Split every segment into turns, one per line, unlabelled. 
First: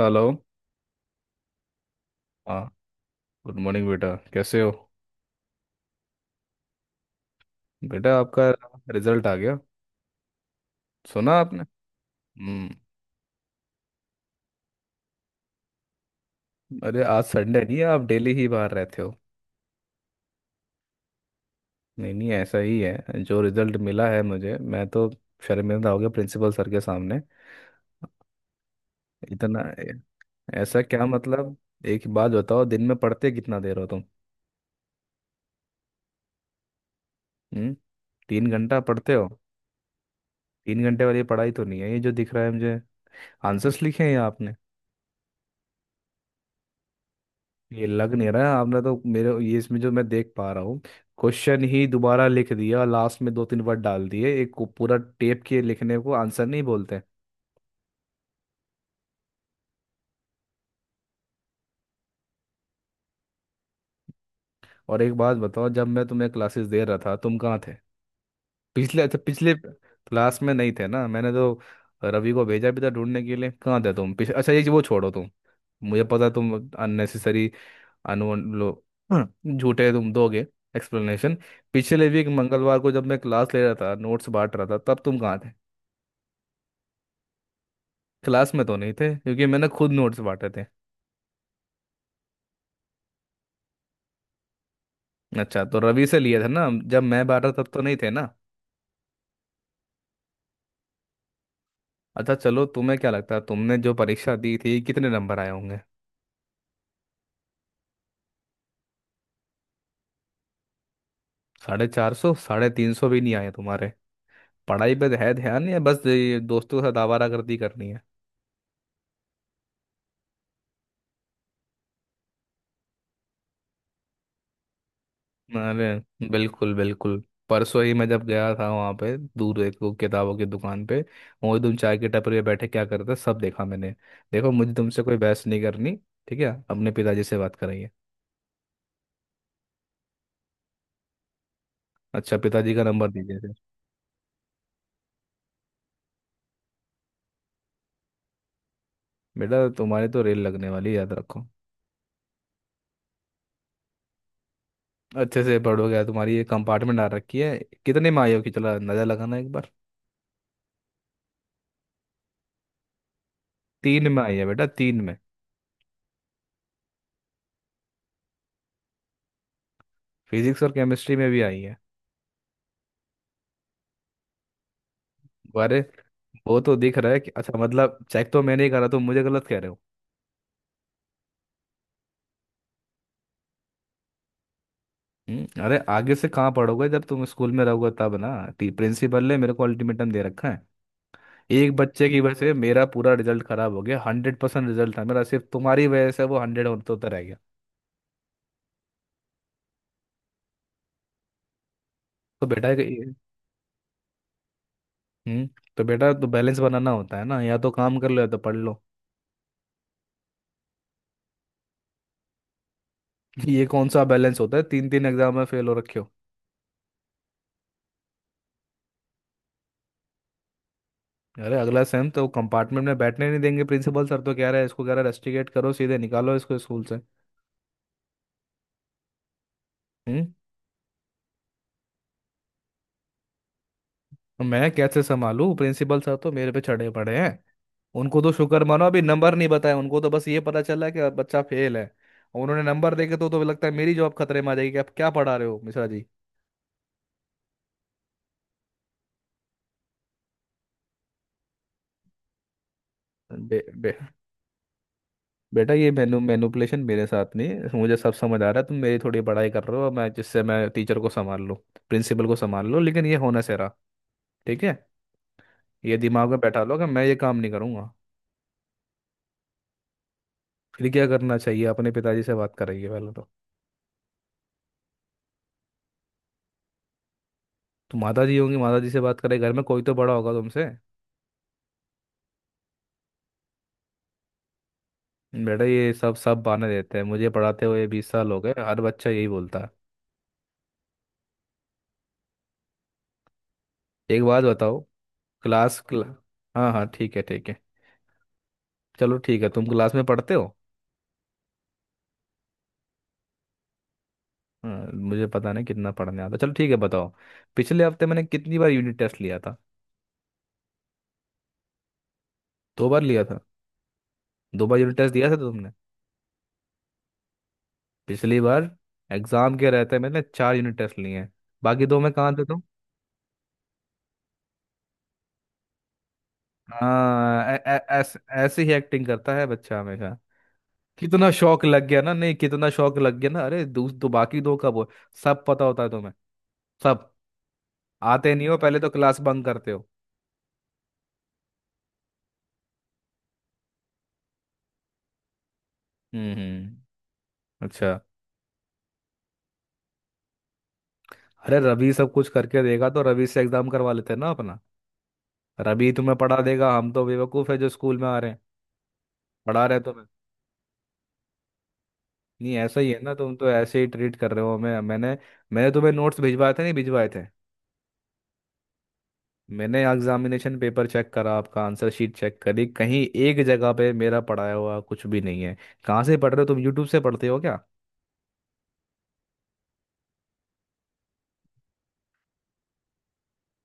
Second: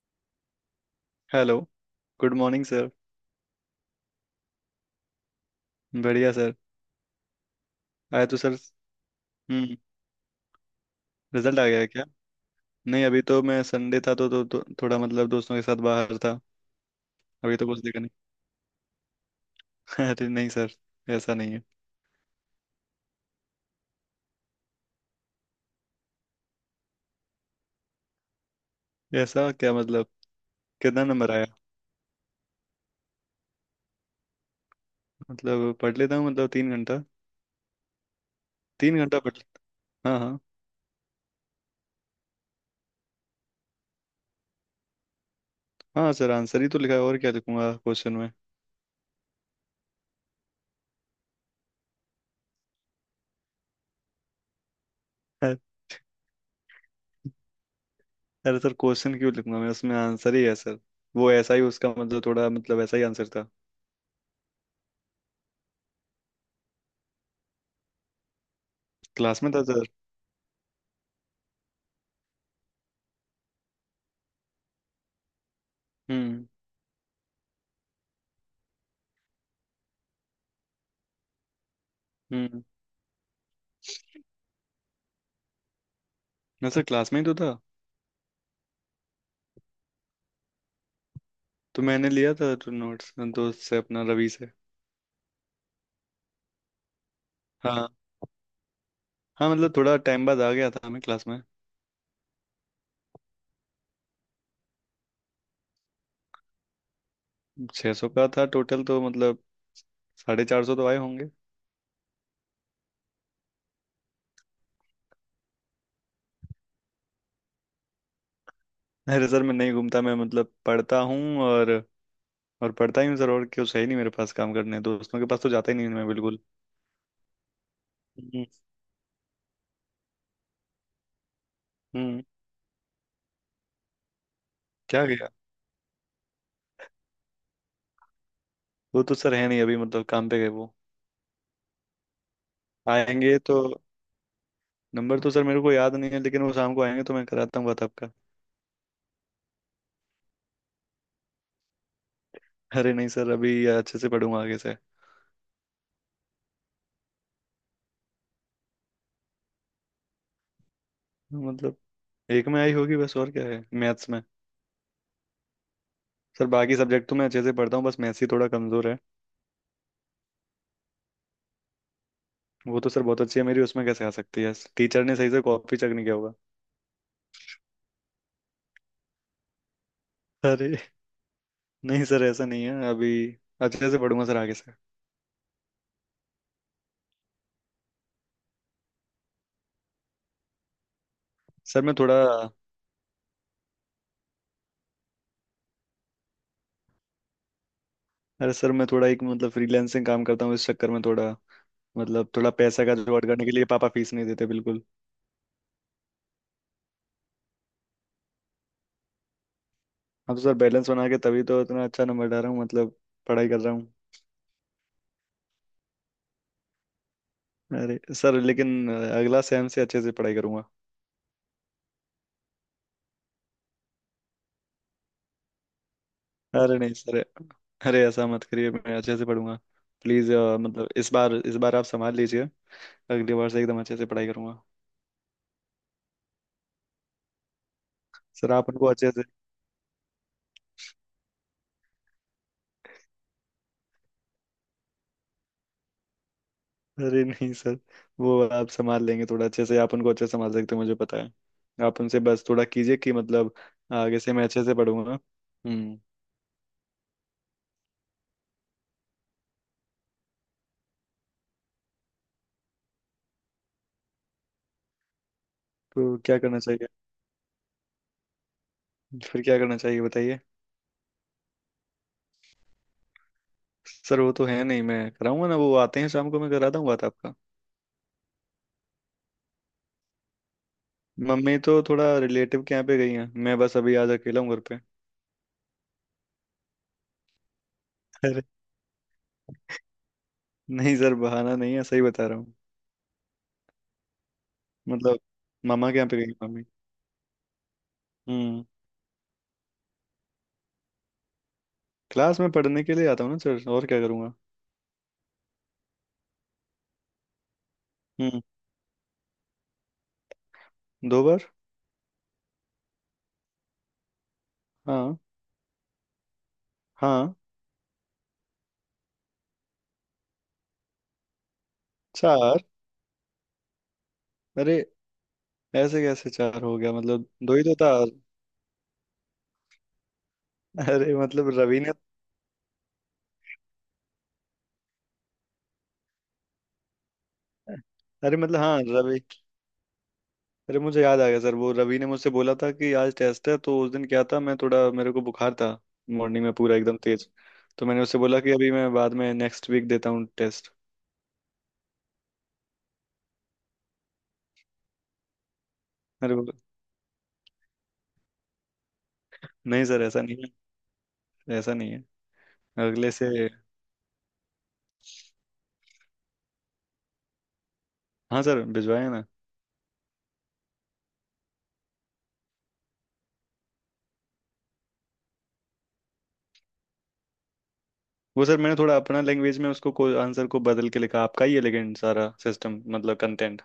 Hello.
Hello. Good
हाँ।
Morning sir.
Good morning बेटा, कैसे हो।
बढ़िया सर।
बेटा
आया तो
आपका
सर।
रिजल्ट आ गया,
हम्म।
सुना
रिजल्ट
आपने।
आ गया है क्या।
हम्म।
नहीं अभी तो मैं संडे था तो थोड़ा मतलब दोस्तों के साथ बाहर था।
अरे आज
अभी
संडे
तो
नहीं
कुछ
है,
देखा
आप डेली ही बाहर रहते हो।
नहीं। अरे नहीं सर ऐसा नहीं है।
नहीं नहीं, ऐसा ही है जो रिजल्ट मिला है मुझे, मैं तो शर्मिंदा हो गया प्रिंसिपल सर के सामने।
ऐसा
इतना।
क्या मतलब।
ऐसा
कितना
क्या
नंबर आया।
मतलब। एक बात बताओ, दिन में पढ़ते कितना देर हो तुम।
मतलब पढ़ लेता हूँ मतलब 3 घंटा।
हम्म। 3 घंटा
तीन
पढ़ते
घंटा
हो।
पढ़, हाँ हाँ।
3 घंटे वाली पढ़ाई तो नहीं है ये, जो दिख रहा है मुझे। आंसर्स लिखे हैं ये आपने?
हाँ सर आंसर ही तो लिखा है, और क्या लिखूंगा
ये
क्वेश्चन
लग नहीं
में।
रहा है, आपने तो मेरे, ये इसमें जो मैं देख पा रहा हूँ, क्वेश्चन ही दोबारा लिख दिया, लास्ट में दो तीन वर्ड डाल दिए, एक को पूरा टेप
अरे,
किए, लिखने को आंसर नहीं बोलते।
अरे सर क्वेश्चन क्यों लिखूंगा मैं, उसमें आंसर ही है सर। वो ऐसा ही उसका मतलब थोड़ा मतलब ऐसा ही आंसर था।
और एक बात बताओ, जब मैं तुम्हें क्लासेस दे रहा था तुम कहाँ थे। पिछले, अच्छा
क्लास में
पिछले
था सर।
क्लास में नहीं थे ना, मैंने तो रवि को भेजा भी था ढूंढने के लिए, कहाँ थे तुम अच्छा ये वो छोड़ो तुम, मुझे पता है
हम्म
तुम। अननेसेसरी। अनु लो। झूठे तुम दोगे एक्सप्लेनेशन। पिछले वीक
हम्म।
मंगलवार को जब मैं क्लास ले रहा था, नोट्स बांट रहा था, तब तुम कहाँ थे।
ना सर क्लास में ही तो था।
क्लास में तो नहीं थे, क्योंकि मैंने खुद नोट्स बांटे थे।
तो मैंने लिया था तो नोट्स दोस्त से अपना रवि से।
अच्छा तो रवि से लिए थे ना, जब मैं बांटा तब तो
हाँ
नहीं थे ना।
हाँ, मतलब थोड़ा टाइम बाद आ गया था हमें क्लास में।
अच्छा चलो, तुम्हें क्या लगता है तुमने जो परीक्षा दी थी कितने नंबर आए होंगे।
600 सौ का था टोटल तो मतलब 450 तो आए होंगे।
450? 350 भी नहीं आए तुम्हारे। पढ़ाई पे है ध्यान या बस ये दोस्तों के साथ आवारागर्दी करनी है।
अरे सर मैं नहीं घूमता, मैं मतलब पढ़ता हूँ और पढ़ता ही हूँ सर, और क्यों सही नहीं मेरे पास काम करने, दोस्तों के पास तो जाता ही नहीं मैं
अरे
बिल्कुल।
बिल्कुल बिल्कुल। परसों ही मैं जब
हम्म
गया था वहाँ पे, दूर एक वो किताबों की दुकान पे, वही तुम चाय के
हम्म।
टपरी पे बैठे क्या करते, सब देखा मैंने। देखो, मुझे तुमसे
क्या
कोई
गया।
बहस नहीं करनी। ठीक है, अपने पिताजी से बात करेंगे।
वो तो सर है नहीं अभी, मतलब काम पे गए वो,
अच्छा पिताजी का नंबर
आएंगे
दीजिए फिर।
तो नंबर तो सर मेरे को याद नहीं है, लेकिन वो शाम को आएंगे तो मैं कराता हूँ बात आपका।
बेटा तुम्हारी तो रेल लगने वाली है, याद रखो।
अरे नहीं सर अभी अच्छे से पढ़ूंगा आगे से।
अच्छे से पढ़ो, क्या तुम्हारी ये कंपार्टमेंट आ रखी है, कितने में आई हो? कि चला नजर लगाना एक बार।
मतलब एक में आई होगी बस, और क्या है,
तीन
मैथ्स में।
में आई है बेटा, तीन में।
सर बाकी सब्जेक्ट तो मैं अच्छे से पढ़ता हूँ, बस मैथ्स ही थोड़ा कमजोर है।
फिजिक्स और केमिस्ट्री में भी आई है।
वो तो सर बहुत अच्छी है मेरी, उसमें कैसे आ सकती है, टीचर ने सही से कॉपी
अरे
चेक नहीं किया होगा।
वो तो दिख रहा है कि, अच्छा मतलब चेक तो मैंने ही करा, तुम मुझे गलत कह रहे हो।
अरे नहीं सर ऐसा नहीं है, अभी अच्छे से पढ़ूंगा सर आगे से।
अरे आगे से कहाँ पढ़ोगे, जब तुम स्कूल में रहोगे तब ना। टी प्रिंसिपल ने मेरे को अल्टीमेटम दे रखा है। एक
सर मैं
बच्चे
थोड़ा
की वजह से मेरा पूरा रिजल्ट खराब हो गया, 100% रिजल्ट था मेरा, सिर्फ तुम्हारी वजह से वो हंड्रेड होता रह गया।
अरे सर मैं थोड़ा एक मतलब फ्रीलांसिंग काम करता हूँ, इस चक्कर में थोड़ा मतलब
तो
थोड़ा
बेटा।
पैसा का जुगाड़ करने के लिए, पापा फीस नहीं देते बिल्कुल।
हम्म। तो बेटा तो बैलेंस बनाना होता है ना, या तो काम कर लो या तो पढ़ लो।
हाँ तो सर बैलेंस बना के तभी तो इतना अच्छा नंबर ला रहा हूँ, मतलब पढ़ाई कर
ये
रहा
कौन
हूँ।
सा बैलेंस होता है, तीन तीन एग्जाम में फेल हो रखे हो।
अरे सर लेकिन अगला सेम से अच्छे से पढ़ाई करूंगा।
अरे अगला सेम तो कंपार्टमेंट में बैठने नहीं देंगे प्रिंसिपल सर, तो कह रहे हैं इसको, कह रहे हैं रस्टिकेट करो, सीधे निकालो इसको
अरे
स्कूल
नहीं
से।
सर, अरे ऐसा मत करिए मैं अच्छे से पढ़ूंगा। प्लीज
हम्म
मतलब इस बार, इस बार आप संभाल लीजिए, अगली बार से एकदम अच्छे से पढ़ाई
अब
करूंगा।
मैं कैसे संभालूं, प्रिंसिपल सर तो मेरे पे चढ़े पड़े हैं। उनको तो
सर
शुक्र
आप
मानो,
उनको
अभी
अच्छे से,
नंबर नहीं बताया, उनको तो बस ये पता चला कि बच्चा फेल है। और उन्होंने नंबर देखे तो लगता है मेरी जॉब खतरे में आ जाएगी, कि आप क्या पढ़ा रहे हो मिश्रा जी।
अरे नहीं सर वो आप संभाल लेंगे थोड़ा अच्छे से, आप उनको अच्छे से संभाल सकते हो मुझे पता है। आप उनसे बस थोड़ा कीजिए कि मतलब
बे, बे,
आगे से मैं अच्छे से पढ़ूंगा।
बेटा ये
हम्म।
मैनुपुलेशन मेरे साथ नहीं है, मुझे सब समझ आ रहा है, तुम मेरी थोड़ी पढ़ाई कर रहे हो मैं जिससे, मैं टीचर को संभाल लूँ, प्रिंसिपल को संभाल लूँ, लेकिन ये होना सेरा। ठीक है। ये
तो
दिमाग में
क्या करना
बैठा लो कि
चाहिए,
मैं ये काम नहीं करूँगा।
फिर क्या करना चाहिए बताइए।
फिर क्या करना चाहिए, अपने पिताजी से बात करेंगे पहले तो।
सर वो तो है नहीं, मैं कराऊंगा ना, वो आते हैं शाम को मैं करा दूंगा बात आपका।
तुम, माता जी होंगी, माता जी से बात करें, घर में कोई तो बड़ा होगा तुमसे।
मम्मी तो थोड़ा रिलेटिव के यहाँ पे गई हैं, मैं बस अभी आज अकेला हूँ घर
बेटा ये सब सब बहाने देते हैं, मुझे पढ़ाते हुए 20 साल हो
पे।
गए, हर बच्चा यही बोलता है।
नहीं सर बहाना नहीं है, सही बता रहा हूँ।
एक बात बताओ।
मतलब
क्लास
मामा के
क्ला...
यहाँ पे गई मम्मी।
हाँ हाँ, ठीक है ठीक है।
हम्म।
चलो ठीक है, तुम क्लास में पढ़ते हो।
क्लास में पढ़ने के लिए आता हूँ ना सर, और क्या करूँगा।
हाँ, मुझे पता नहीं कितना पढ़ने आता, चलो ठीक है बताओ। पिछले हफ्ते मैंने
हम्म।
कितनी बार यूनिट टेस्ट लिया था।
2 बार।
दो बार लिया था। दो बार यूनिट टेस्ट
हाँ
दिया था तो तुमने।
हाँ।
पिछली बार एग्जाम के रहते मैंने 4 यूनिट टेस्ट लिए हैं, बाकी दो मैं कहाँ देता
चार,
हूँ।
अरे ऐसे कैसे चार हो गया, मतलब
हाँ,
दो ही तो था।
ऐसे ही एक्टिंग करता है बच्चा हमेशा।
अरे
कितना
मतलब
शौक
रवि
लग
ने,
गया ना, नहीं कितना शौक लग गया ना, अरे दो, दो, बाकी दो कब हो। सब पता होता है तुम्हें, सब। आते
अरे
नहीं हो
मतलब
पहले
हाँ
तो, क्लास
रवि,
बंक करते हो।
अरे मुझे याद आ गया सर, वो रवि ने मुझसे बोला था कि आज टेस्ट है, तो उस दिन क्या था मैं थोड़ा, मेरे को बुखार था
हम्म
मॉर्निंग में पूरा
हम्म,
एकदम तेज। तो
अच्छा।
मैंने उससे बोला कि अभी मैं बाद में नेक्स्ट वीक देता हूँ टेस्ट।
अरे रवि सब कुछ करके देगा, तो रवि से एग्जाम करवा लेते हैं ना अपना। रवि तुम्हें
अरे
पढ़ा
बोला,
देगा, हम तो बेवकूफ है जो स्कूल में आ रहे हैं, पढ़ा रहे हैं
नहीं सर
तुम्हें।
ऐसा नहीं है, ऐसा नहीं है।
नहीं ऐसा ही है
अगले
ना,
से,
तुम तो ऐसे ही ट्रीट कर रहे हो हमें। मैंने मैंने तुम्हें नोट्स भिजवाए थे नहीं भिजवाए थे।
हाँ सर भिजवाया ना।
मैंने एग्जामिनेशन पेपर चेक करा, आपका आंसर शीट चेक करी, कहीं एक जगह पे मेरा पढ़ाया हुआ कुछ भी नहीं है। कहाँ से पढ़ रहे हो तुम, यूट्यूब से पढ़ते हो क्या।
वो सर मैंने थोड़ा अपना लैंग्वेज में आंसर को बदल के लिखा, आपका ही है लेकिन, सारा सिस्टम मतलब कंटेंट।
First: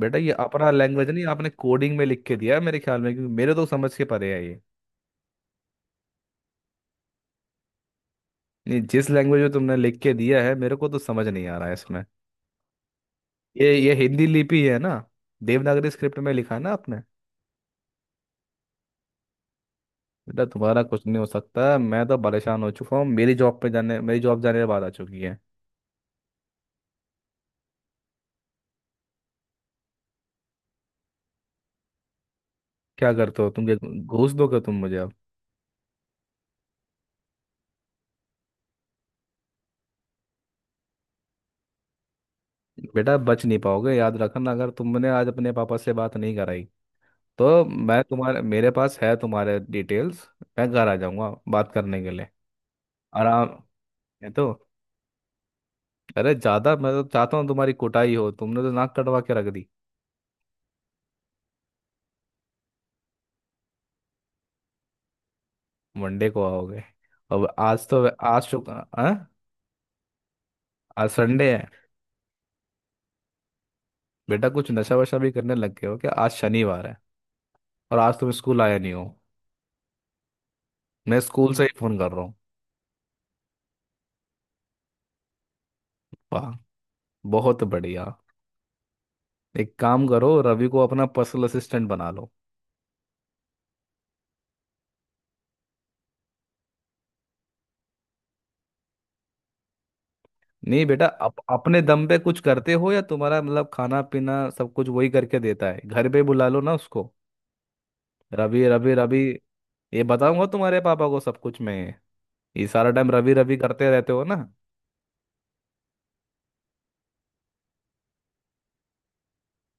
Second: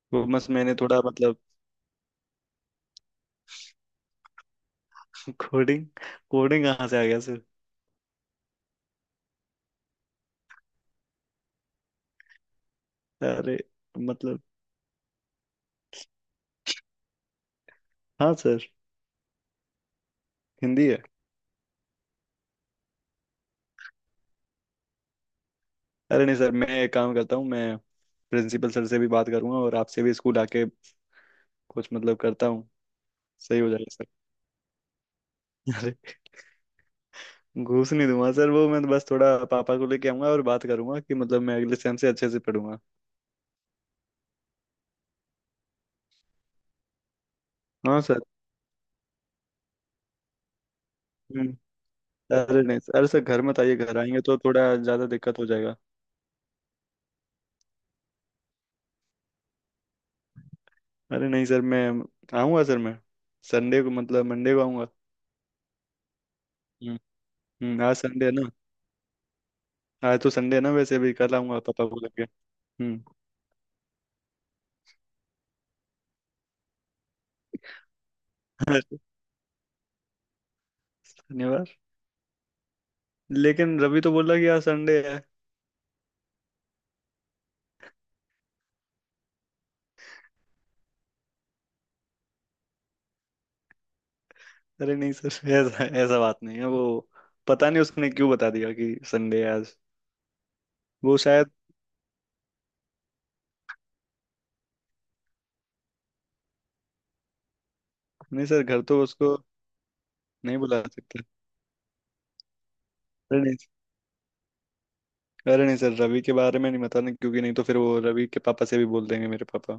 बेटा
वो
ये
बस
अपना
मैंने थोड़ा
लैंग्वेज नहीं,
मतलब,
आपने कोडिंग में लिख के दिया है मेरे ख्याल में, क्योंकि मेरे तो समझ के परे है ये।
कोडिंग, कोडिंग कहाँ से आ गया सर।
नहीं, जिस लैंग्वेज में तुमने लिख के दिया है, मेरे को तो समझ नहीं आ रहा है इसमें।
अरे
ये हिंदी
मतलब
लिपि है ना, देवनागरी स्क्रिप्ट में लिखा है ना आपने।
हाँ सर,
बेटा तुम्हारा
हिंदी है।
कुछ नहीं हो सकता, मैं तो परेशान हो चुका हूँ, मेरी जॉब पे, जाने मेरी जॉब जाने के बाद आ चुकी है।
अरे नहीं सर मैं एक काम करता हूँ, मैं प्रिंसिपल सर से भी बात करूंगा और आपसे भी स्कूल आके कुछ मतलब करता हूँ,
क्या करते हो
सही
तुम
हो
क्या,
जाएगा सर।
घूस दोगे तुम मुझे अब?
अरे, घूस नहीं दूंगा सर, वो मैं बस थोड़ा पापा को लेके आऊंगा और बात करूंगा कि मतलब मैं अगले सेम से अच्छे से पढ़ूंगा।
बेटा बच नहीं पाओगे, याद रखना, अगर तुमने आज अपने पापा से बात नहीं कराई, तो
हाँ
मैं
सर।
तुम्हारे, मेरे पास है तुम्हारे डिटेल्स, मैं घर आ जाऊंगा बात करने के लिए।
अरे नहीं सर, अरे सर घर
आराम।
मत आइए, घर आएंगे
ये
तो
तो,
थोड़ा ज़्यादा दिक्कत हो जाएगा
अरे ज़्यादा मैं तो चाहता हूँ तुम्हारी कुटाई हो, तुमने तो नाक कटवा के रख दी।
अरे नहीं सर मैं आऊँगा सर, मैं संडे को मतलब मंडे को आऊँगा।
मंडे को आओगे?
हम्म।
अब आज
आज
तो,
संडे है
आज
ना।
शुक्र। हाँ?
आज तो संडे है ना, वैसे
आज
भी कल
संडे
आऊँगा
है?
पापा को लेके। हम्म।
बेटा कुछ नशा वशा भी करने लग गए हो क्या, आज शनिवार है और आज तुम स्कूल आए
अरे,
नहीं हो। मैं स्कूल से
शनिवार।
ही फोन कर रहा हूँ।
लेकिन रवि तो बोला कि आज संडे है।
वाह, बहुत बढ़िया। एक काम करो, रवि को अपना पर्सनल असिस्टेंट बना लो।
अरे नहीं सर ऐसा ऐसा बात नहीं है, वो पता नहीं उसने क्यों बता दिया कि संडे है आज।
नहीं बेटा,
वो शायद,
अपने दम पे कुछ करते हो, या तुम्हारा मतलब खाना पीना सब कुछ वही करके देता है, घर पे बुला लो ना उसको।
नहीं
रवि
सर घर
रवि
तो
रवि,
उसको
ये बताऊंगा
नहीं
तुम्हारे
बुला
पापा को
सकते।
सब कुछ मैं, ये सारा टाइम रवि
अरे नहीं
रवि करते रहते हो ना।
अरे नहीं सर रवि के बारे में नहीं बताना, क्योंकि नहीं तो फिर वो रवि के पापा से भी बोल देंगे मेरे पापा,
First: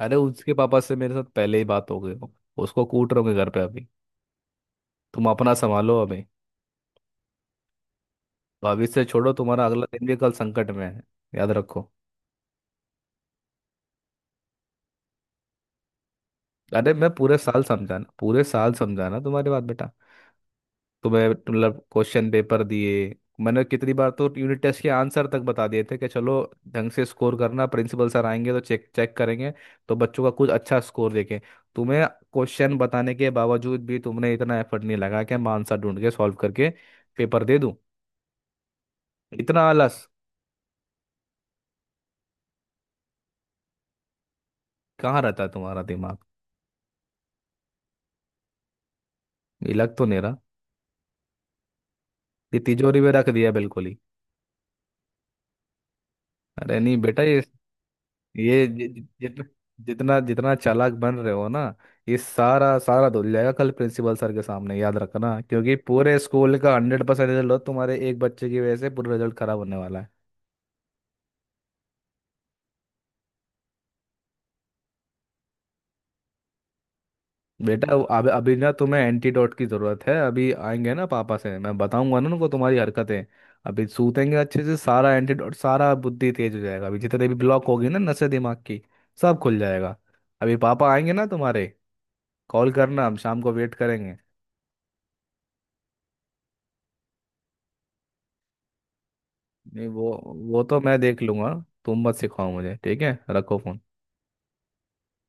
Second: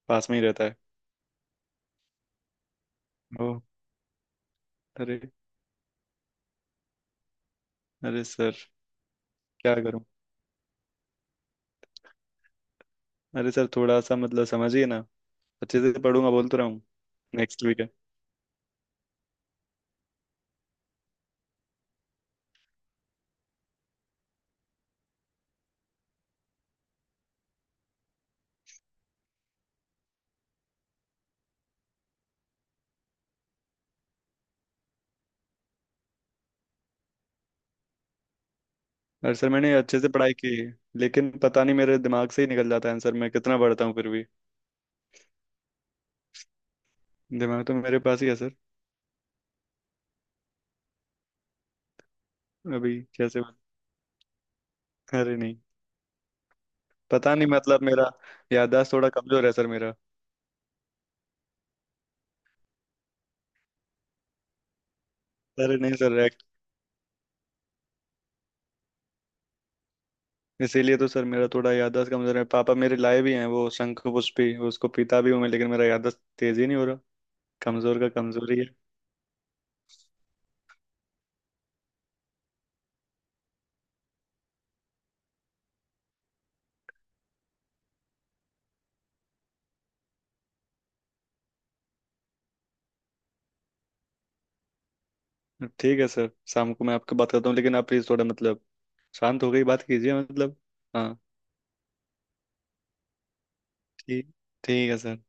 अरे
पास में ही
उसके
रहता है।
पापा से मेरे साथ पहले ही बात हो गई हो। उसको कूट रहोगे
ओ,
घर पे अभी।
अरे,
तुम अपना संभालो अभी,
अरे सर
भविष्य छोड़ो, तुम्हारा
क्या
अगला
करूं।
दिन भी कल संकट में है, याद रखो।
अरे सर थोड़ा सा मतलब समझिए ना, अच्छे से पढ़ूंगा बोल तो रहा हूँ,
अरे मैं पूरे साल
नेक्स्ट वीक है।
समझाना, पूरे साल समझाना तुम्हारी बात बेटा। तुम्हें मतलब क्वेश्चन पेपर दिए, मैंने कितनी बार तो यूनिट टेस्ट के आंसर तक बता दिए थे, कि चलो ढंग से स्कोर करना, प्रिंसिपल सर आएंगे तो चेक चेक करेंगे, तो बच्चों का कुछ अच्छा स्कोर देखें। तुम्हें क्वेश्चन बताने के बावजूद भी तुमने इतना एफर्ट नहीं लगा, कि मैं आंसर ढूंढ के सॉल्व करके पेपर दे दूं।
अरे सर
इतना
मैंने अच्छे
आलस।
से पढ़ाई की है, लेकिन पता नहीं मेरे दिमाग से ही निकल जाता है आंसर, मैं कितना पढ़ता हूँ फिर भी।
कहाँ रहता है तुम्हारा दिमाग,
दिमाग तो मेरे पास ही है सर।
ये लग तो नहीं रहा, ये तिजोरी
अभी
में रख
कैसे,
दिया बिल्कुल ही।
अरे नहीं,
अरे नहीं बेटा
पता
ये
नहीं मतलब मेरा
ये जि-
याददाश्त
जि-
थोड़ा
जित-
कमजोर है सर मेरा।
जितना जितना चालाक बन रहे हो ना, ये सारा सारा धुल जाएगा कल प्रिंसिपल सर के सामने, याद रखना, क्योंकि
अरे नहीं
पूरे
सर एक-,
स्कूल का 100% रिजल्ट हो, तुम्हारे एक बच्चे की वजह से पूरा रिजल्ट खराब होने वाला है।
इसीलिए तो सर मेरा थोड़ा याददाश्त कमजोर है, पापा मेरे लाए भी हैं वो शंख पुष्पी, उसको पीता भी हूं मैं, लेकिन मेरा याददाश्त तेज ही नहीं हो रहा,
बेटा
कमजोर का
अब अभी
कमजोरी है।
ना तुम्हें एंटीडोट की जरूरत है, अभी आएंगे ना पापा, से मैं बताऊंगा ना उनको तुम्हारी हरकतें, अभी सूतेंगे अच्छे से, सारा एंटीडोट, सारा बुद्धि तेज हो जाएगा, अभी जितने भी ब्लॉक होगी ना नसें दिमाग की, सब खुल जाएगा। अभी पापा आएंगे ना तुम्हारे, कॉल करना, हम शाम को वेट करेंगे।
ठीक है सर, शाम को मैं आपको बात करता हूँ, लेकिन आप प्लीज थोड़ा मतलब शांत हो गई बात
नहीं वो,
कीजिए, मतलब।
वो तो मैं
हाँ।
देख लूंगा, तुम मत सिखाओ मुझे, ठीक है रखो फोन।
ठीक ठीक है सर।